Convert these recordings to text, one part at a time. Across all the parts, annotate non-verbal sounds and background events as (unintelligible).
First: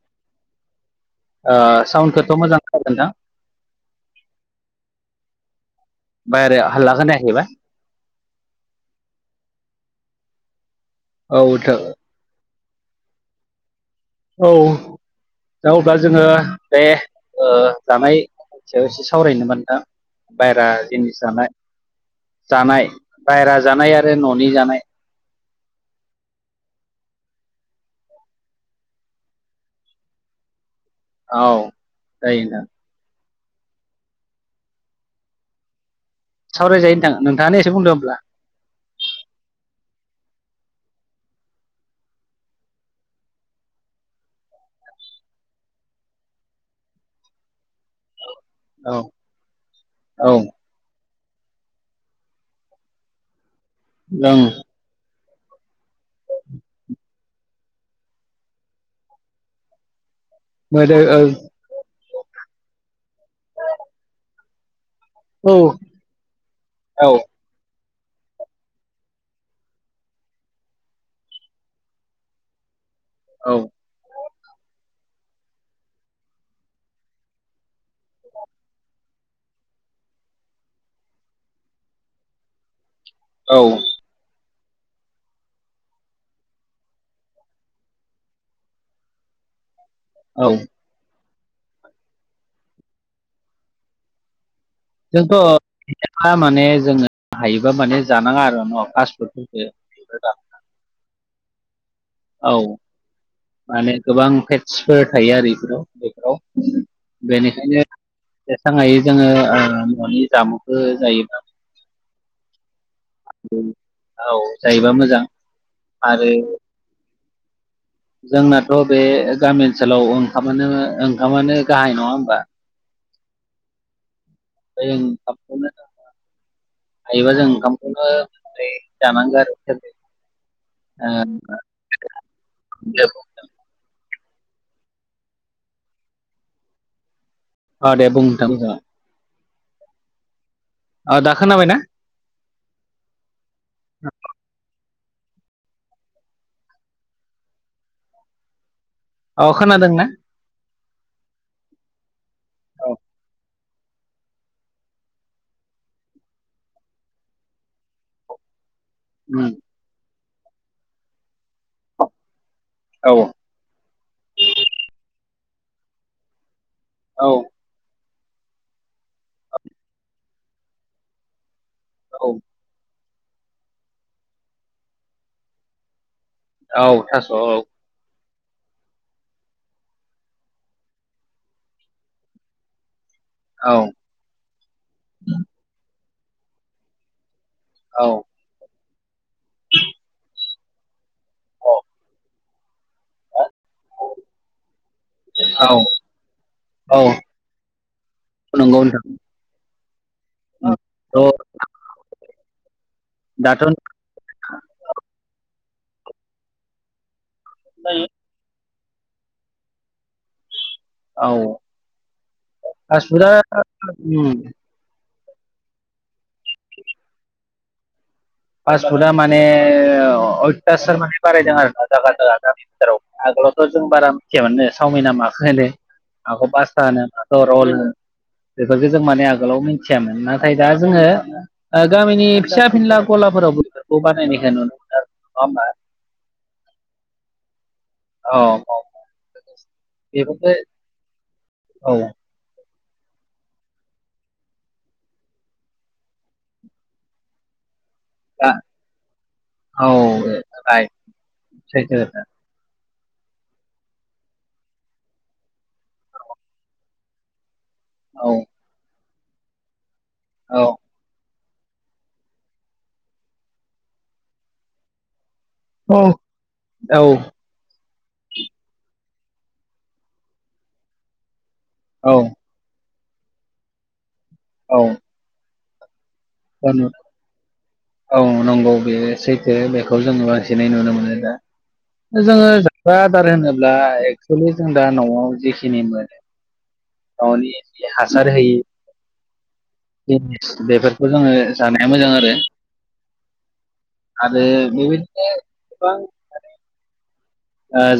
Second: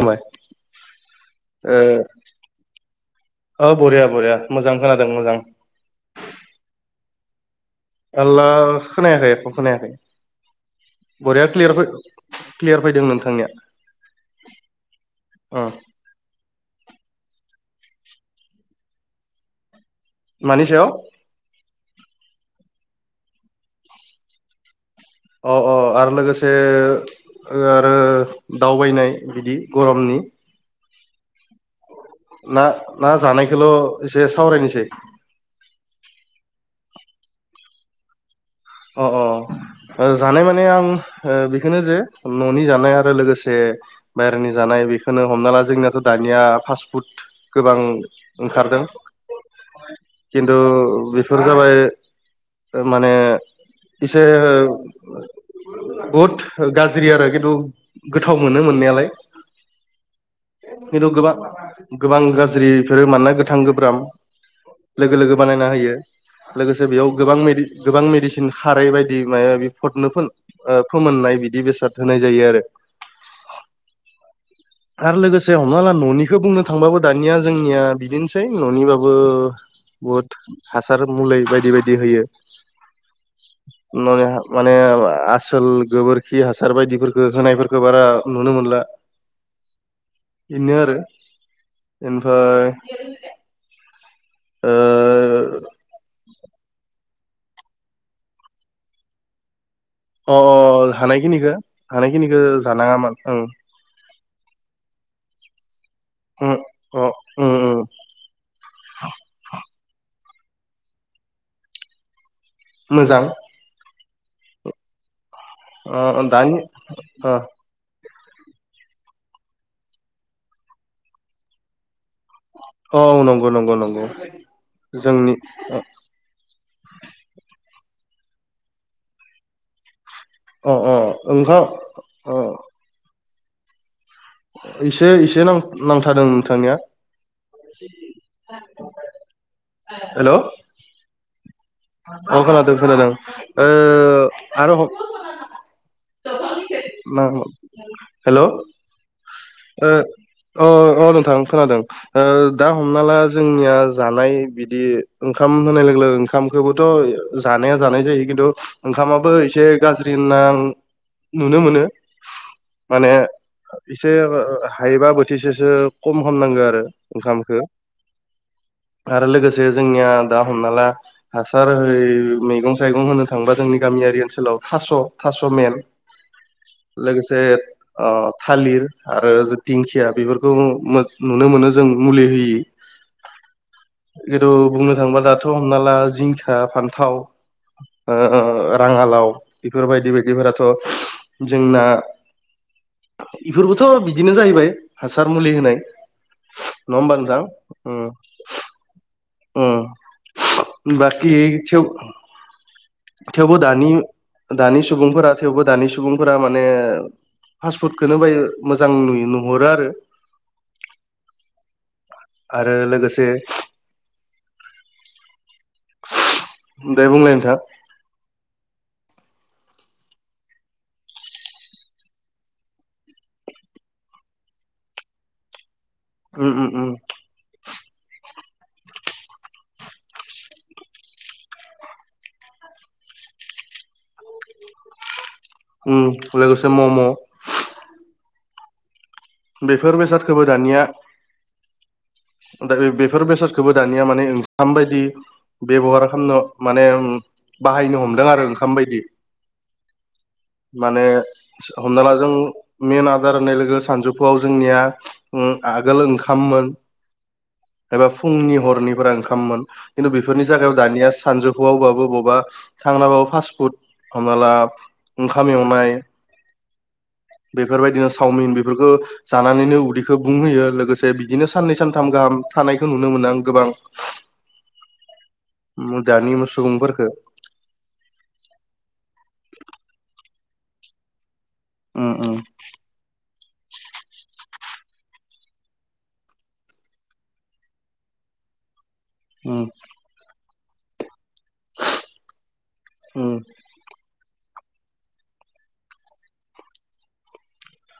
हामबाय ओ साउन्डखौथ मोजां खोनागोना औह बरिया बरिया मोजां खोनादों मोजां। बाहेर हाललागोन होनायबा आल्लाखोनायाखै ए खोनायाखै औ बरिया नोंथां क्लियार फ क्लियार फैदों नोंथांनिया। औ ओं दाउ जोङो बे ओ जानाय सायाव एसे सावरायनो मोनदों मानि बायेरा सायाव जिनिस जानाय जानाय बायेरा जानाय आरो ननि जानाय औ औ आरो लोगोसे आरो दावबायनाय बिदि गरमनि औ जायो ना नोंथां ना जानायखौल' एसे सावरायनोसै सावरायजायो नाङा नोंथाङानो एसे बुंदों होनब्ला अ अ जानाय माने आं बेखौनो जे न'नि जानाय आरो लोगोसे बायेरानि जानाय बेखौनो हमना ला जोंनियाथ' दानिया फास्टफुड गोबां ओंखारदों औ औ खिन्थु बे फोर जाबाय माने एसे ओं बुहुत गाज्रि आरो खिन्थु गोथाव मोनो मोननायालाय मोदो खिन्थु गोबां गोबां गाज्रिफोरो मानोना गोथां गोब्राम लोगो लोगो बानायना ओं होयो लोगोसे औ बेयाव गोबां गोबां मेडसिन थन खारै बायदि माबा फदनो फोमोननाय बिदि बेसाद होनाय जायो आरो औ आरो लोगोसे हमना लाला न'निखौ बुंनो थांबाबो दानिया जोंनिया बिदिनोसै न'निबाबो बुहुद हासार मुलि बायदि बायदि होयो औ माने आसोल गोबोरखि हासार बायदिफोरखौ होनायफोरखौ बारा नुनो मोनला औ बेनो आरो ओमफ्राय ओ जोंथ' माने जोङो हायोबा माने जानाङा आरो न'फासफुटफोरखौ अ अ हानायखिनिखौ हानायखिनिखौ औ जानाङामोन ओं माने गोबां पेटसफोर थायो आरो बेफोराव ओं उम बेफोराव अ उम उम बेनिखायनो जेसांहायो जोङो न'नि जामुं जायोबा मोजां औ जायोबा मोजां अ आरो दानि (inaudible) जोंनाथ' बे गामि ओनसोलाव ओंखामानो ओंखामानो गाहाय नङा होमबा। औ औ नंगौ नंगौ नंगौ बे जोंनि ओंखामखौनो हायोबा जों ओंखामखौनो जानांगौ आरो सोर अ अ ओंखाम अ (inaudible) एसे एसे नांथारादों नोंथांनिया ओ दे बुं नोंथां बुं। हेल' दा खोनाबायना अ खोनादों खोनादों आरो हेल' अ अ नोंथां खोनादों दा औ हमना ला जोंनिया जानाय बिदि ओंखाम होनाय लोगो लोगो खामखौबोथ' जानाया जानाय जायो खिन्थु ओंखामाबो उम एसे गाज्रि होनना आं नुनो मोनो औ माने ओ हायोबा बोथिसेसो खम हमनांगौ आरो औ ओंखामखौ आरो लोगोसे जोंनिया दा हमना ला हासार हो औ मैगं साइगं होनो थांबा जोंनि गामियारि ओनसोलाव थास' थास' मेन औ थास' लोगोसे औ आ थालिर आरो दिंखिया बेफोरखौ नुनो मोनो जों मुलि होयि औ खिन्थु बुंनो थाङोबा दाथ' हमना ला जिंखा फान्थाव औ राङालाव बेफोरबायदि बायदिफोराथ' जोंना बेफोरबोथ' बिदिनो जाहैबाय हासार मुलि औ होनाय औ नङा होमबाोजां नंगौ नोंथां अ थ' बाखि थेवबो दाथ' दानि दानि सुबुंफोरा थेवबो दानि सुबुंफोरा माने फास्टफुदखौनो बाहाय मोजां नु नुहरो आरो आरो लोगोसे औदा दे बुंलाय नोंथां पास फुदा माने अयथासार माने बारायदों आरो जागा जागा आगोलावथ' जों बारा मिथियामोन चावमिना माखौ होनो माखौ उम उम पासता उम होनो रलनो बेफोरखौ जों माने आगोलाव मिथियामोन नाथाय दा जोङो गामिनि फिसा फिनला गलाफोराव बेफोरखौ बानायनायखौ नुनो मोनो आरो नङा होनबा उम लोगोसे मम' औ औ बेफोर बेसादखौबो बेफोरखौ दानिया औ दा बेफोर बेसादखौबो दानिया माने ओंखाम बायदि बेब'हार खालामनो माने बाहायनो हमला आरो दा ओंखाम बायदि औ राइट माने सैथो हमना ला खोथा। जों मेन आदार होननाय लोगो सानजौफुआव जोंनिया आगोल ओंखाममोन एबा औ फुंनि हरनिफोरा ओंखाममोन खिन्थु बेफोरनि औ जायगायाव दानिया सानजौ बाबो बबावबा थांलाबो फास फु हाम औ बेफोरबायदिनो चावमिन बेफोरखौ जानानैनो उदैखौ बुंहोयो लोगोसे बिदिनो साननै सानथाम औ गाहाम थानायखौ नुनो मोनो आं गोबां औ म जान म बानो औ नंगौ बे सैथो बेखौ जोङो बांसिनै नुनो मोनो दा उम उम जोङो जाग्रा आदार होनोब्ला एक्स जों दा न'आव जेखिनि मोनो न'नि जि हासार होयि ओम जिनिस बेफोरखौ जोङो जानाया मोजां आरो उम आरो बिनो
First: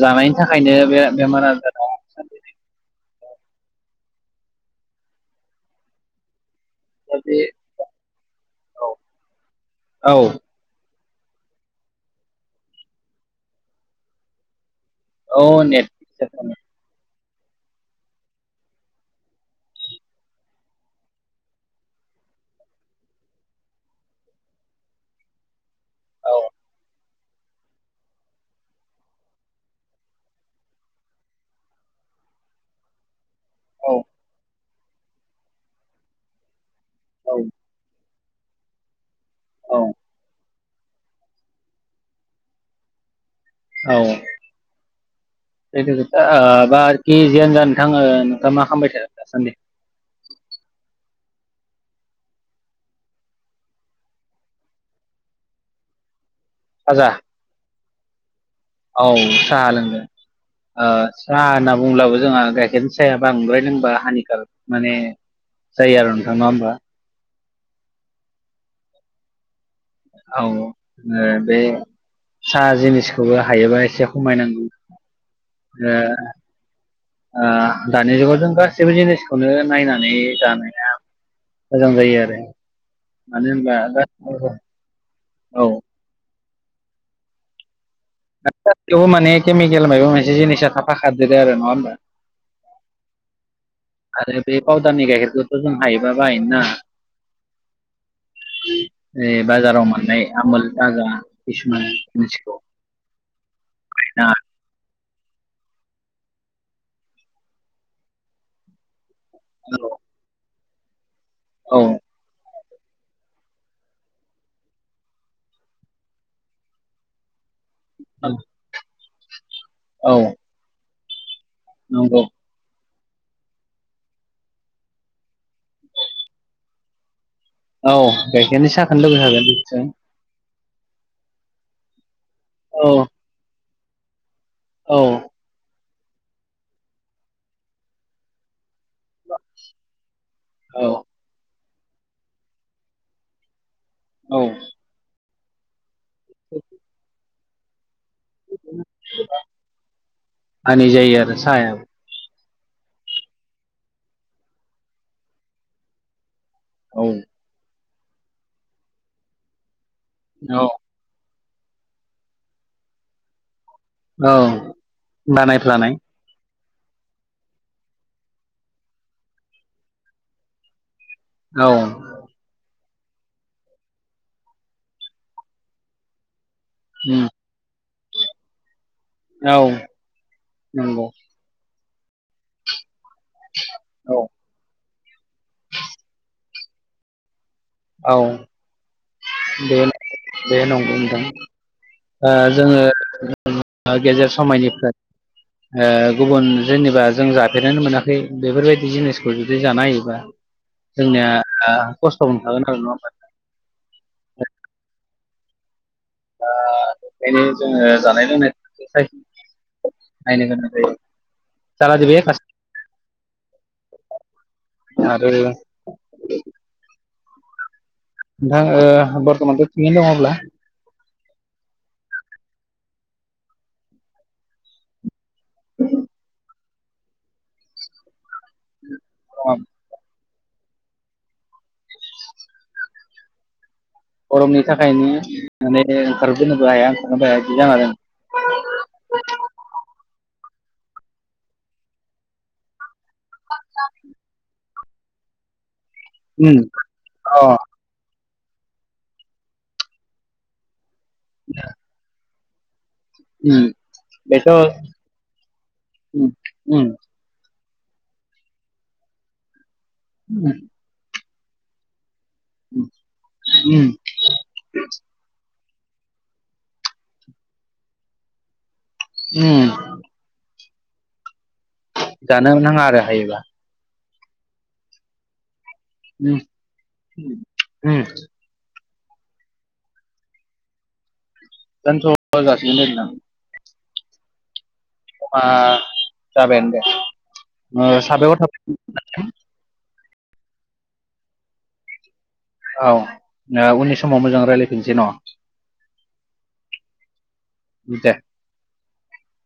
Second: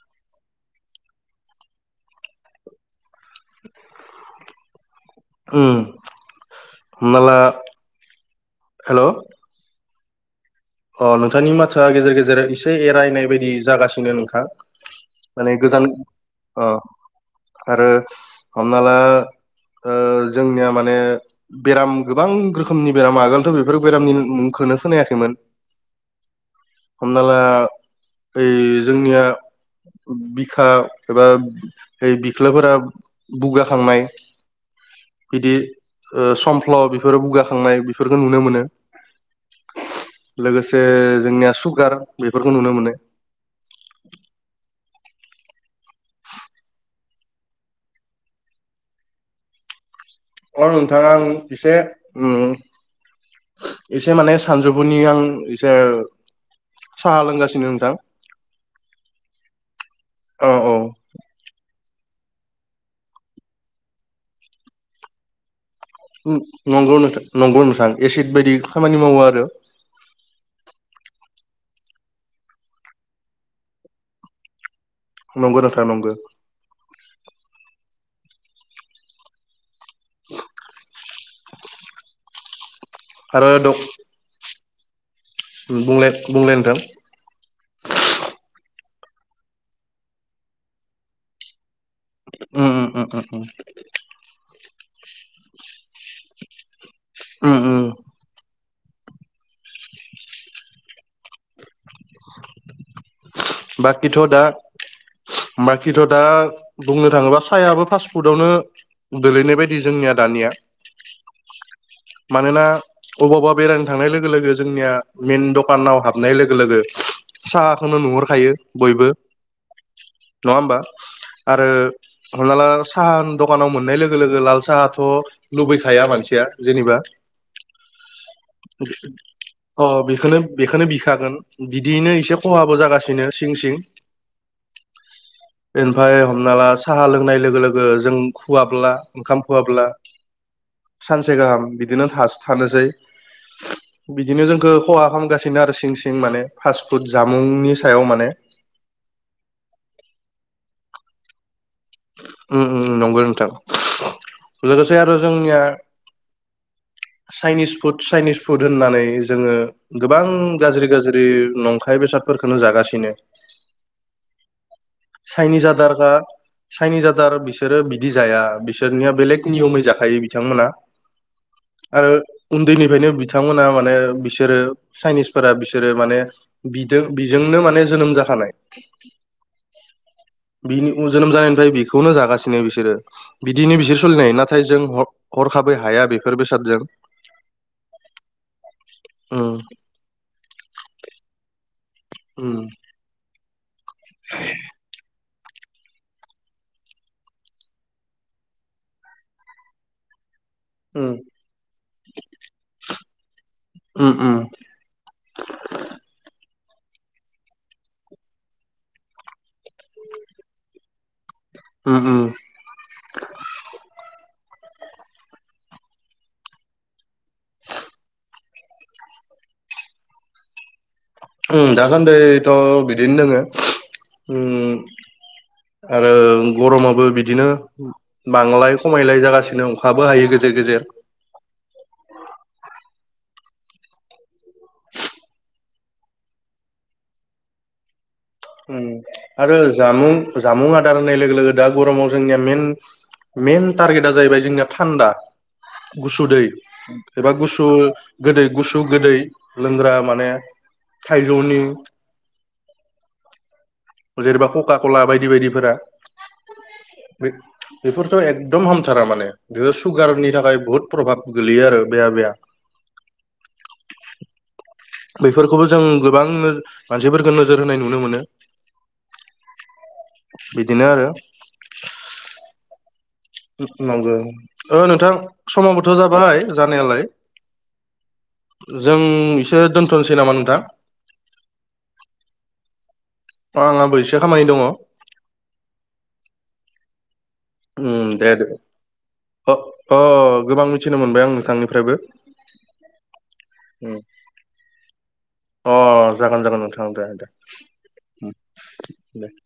जानायनि थाखायनो बे बेमार आजाराव उम हमना ला बे औ हेल' औ अ नोंथांनि माथोआ गेजेर गेजेर एसे एरायनाय बायदि जागासिनो नोंथां औ माने नेट गोजान औ अ आरो हमना ला ओ जोंनिया माने बेराम गोबां रोखोमनि बेराम आगोलथ' बेफोर बेरामनि मुंखौनो खोनायाखैमोन हमना ला ओइ जोंनिया बिखा एबा बिख्लाफोरा औ बुगाखांनाय बिदि समफ्ल' बेफोरो औ बुगाखांनाय बिखौ नुनो मोनो औ लोगोसे जोंनिया सुगार बेफोरखौ नुनो मोनो औ (unintelligible) बा आरोखि जानो जाा नोंथां नोंथाङा मा खालामबाय थादों दासान्दि अ नोंथां आं एसे उम एसे माने सानजौफुनि आं एसे फाजा साहा लोंगासिनो नोंथां औ साहा लोंदो औ औ साहा होनना बुंब्लाबो जोंहा गाइखेरनि साया बांद्रायनो होनबा हानिकार माने जायो आरो नङा ओमबा नंगौ नोंथां नंगौ नोंथां एसिद बायदि खामानि मावो आरो औ ओ बे साहा जिनिसखौबो हायोबा एसे खमायनांगौ नंगौ नथा ओ नंगौ ओ दानि जुगाव जों गासैबो जिनिसखौनो नायनानै जानाया मोजां जायो आरो मानो आरो होनबा दं दा बुंलाय बुंलाय नोंथां (unintelligible) माने केमिकेल माबा मोनसे जिनिसा थाफाख खारदेरो आरो नङा होमबा ओम‌ - ओम आरो बे पाउदारनि गाइखेरखौथ' जों हायोबा बाहायनो नाङा ओम बाजाराव मोननाय आमोल दाजा किसुमान मिथिखौ बाखिथ' दा बाखिथ' दा बुंनो थाङोबा साहायाबो फास्ट फुडावनो गोलैनाय बायदि औ जोंनिया दानिया। औ मानोना अबावबा बेरायनो थांनाय लोगो लोगो जोंनिया मेन दखानाव हाबनाय लोगो लोगो साहा खौनो नुहरखायो बयबो। औ नङा होमबा आरो नंगौ हमना ला साहानि दखानाव मोननाय लोगो लोगो लाल साहाथ' लुबैखाया मानसिया जेनेबा औ गाइखेरनि साहाखनो लुबै अ खागोन बेखौनो बेखौनो बिखागोन बिदियैनो एसे खहाबो औ जागासिनो सिं सिं औ ओमफफ्राय हमना ला साहा लोंनाय लोगो लोगो जों खुवाब्ला ओंखाम खुवाब्ला औ सानसे गाहाम बिदिनो था थानोसै औ बिदिनो जोंखौ खहा खालामगासिनो आरो सिं सिं माने फास्ट फुड जा मुंनि सायाव माने। हानि जायो आरो सायाबो नंगौ नोंथां लोगोसे आरो जोंनिया औ चाइनिस फुड चाइनिस फुड होननानै जोङो गोबां औ गाज्रि गाज्रि नंखाय बेसादफोरखौनो जागासिनो। औ चाइनिस आधार बानायफ्लानाय काड चाइनिस आदार बिसोरो बिदि जाया बिसोरनिया बेलेग नियमै जाखायो बिथांमोनहा। औ आरो उन्दैनिफ्रायनो बिथांमोना माने बिसोरो चाइनिसफोरा बिसोरो माने बिदो उम बिजोंनो माने जोनोम जाखानाय। औ बिनि नंगौ जोनोम जानायनिफ्राय बेखौनो जागासिनो बिसोरो बिदिनो बिसोर औ सोलिनाय हायो नाथ थाय जजों हरखाबै हाया बेफोर बेसादजों। औ उम बे बे नंगौ होनदों ओ उम जोङो गेजेर समायनिफ्राय ओ गुबुन जेनेबा जों जाफेरानो मोनाखै बेफोरबायदि जिनिसखौ जुदि जानाय होयोबा उम जोंनिया ओ खस्थ' मोन थागोन आरो नङा होमबा उम उम दा बेखायनो जोङो जानाय लोंनायखौ (unintelligible) बायनो गोनां उम जायो (unintelligible) आरो (inaudible) नोंथां ओ बरतमानथ‌ थिगैनो दङ अब्ला उम दासान्दैथ बिदिनो दोङो उम आरो गरमाबो बिदिनो बांलाय खमायलाय जागासिनो अखाबो हायो गेजेर गेजेर गरमनि थाखायनो माने ओंखार बोनोबो हाया अखारनो बो हायासो जाना दं। उम आरो जामुं जामुं आदार होननाय लोगो लोगो दा गरमाव जोंनिया मेन मेइन टारगेटा जाहैबाय जोंनिया थान्दा गुसु दै उम एबा अ गुसु गोदै गुसु गोदै लोंग्रा माने थाइजौनि उम जेनेबा बेथ' का उम कला बायदि बायदिफोरा उम बे बेफोरथ एकदम हामथारा माने बेफोर सुगारनि थाखाय बहुद प्रभाब गोलैयो आरो बेहा बे उम बेफोरखौबो जों गोबां मानसिफोरखौ नोजोर होनाय नुनो मोनो (unintelligible) उम बिदिनो आरो जानो नोंथाङा आरो हाय मावगोन ओ नोंथां समाबोथ उम जाबाय जानायालाय उम जों इसे दोनथनोसै नामा नोंथां जोंथ (unintelligible) दं अ आंहाबो एसे खामानि दङ मा जाबायानो दे उम दे साबायखर दे थाबाय अ अ गोबां मिथिनो मोनबाय आं नोंथांनिफ्रायबो औ ओ उम उननि समाव मोजां रायलायफिनसै न अ जागोन जागोन नोंथां दे दे (unintelligible) (inaudible)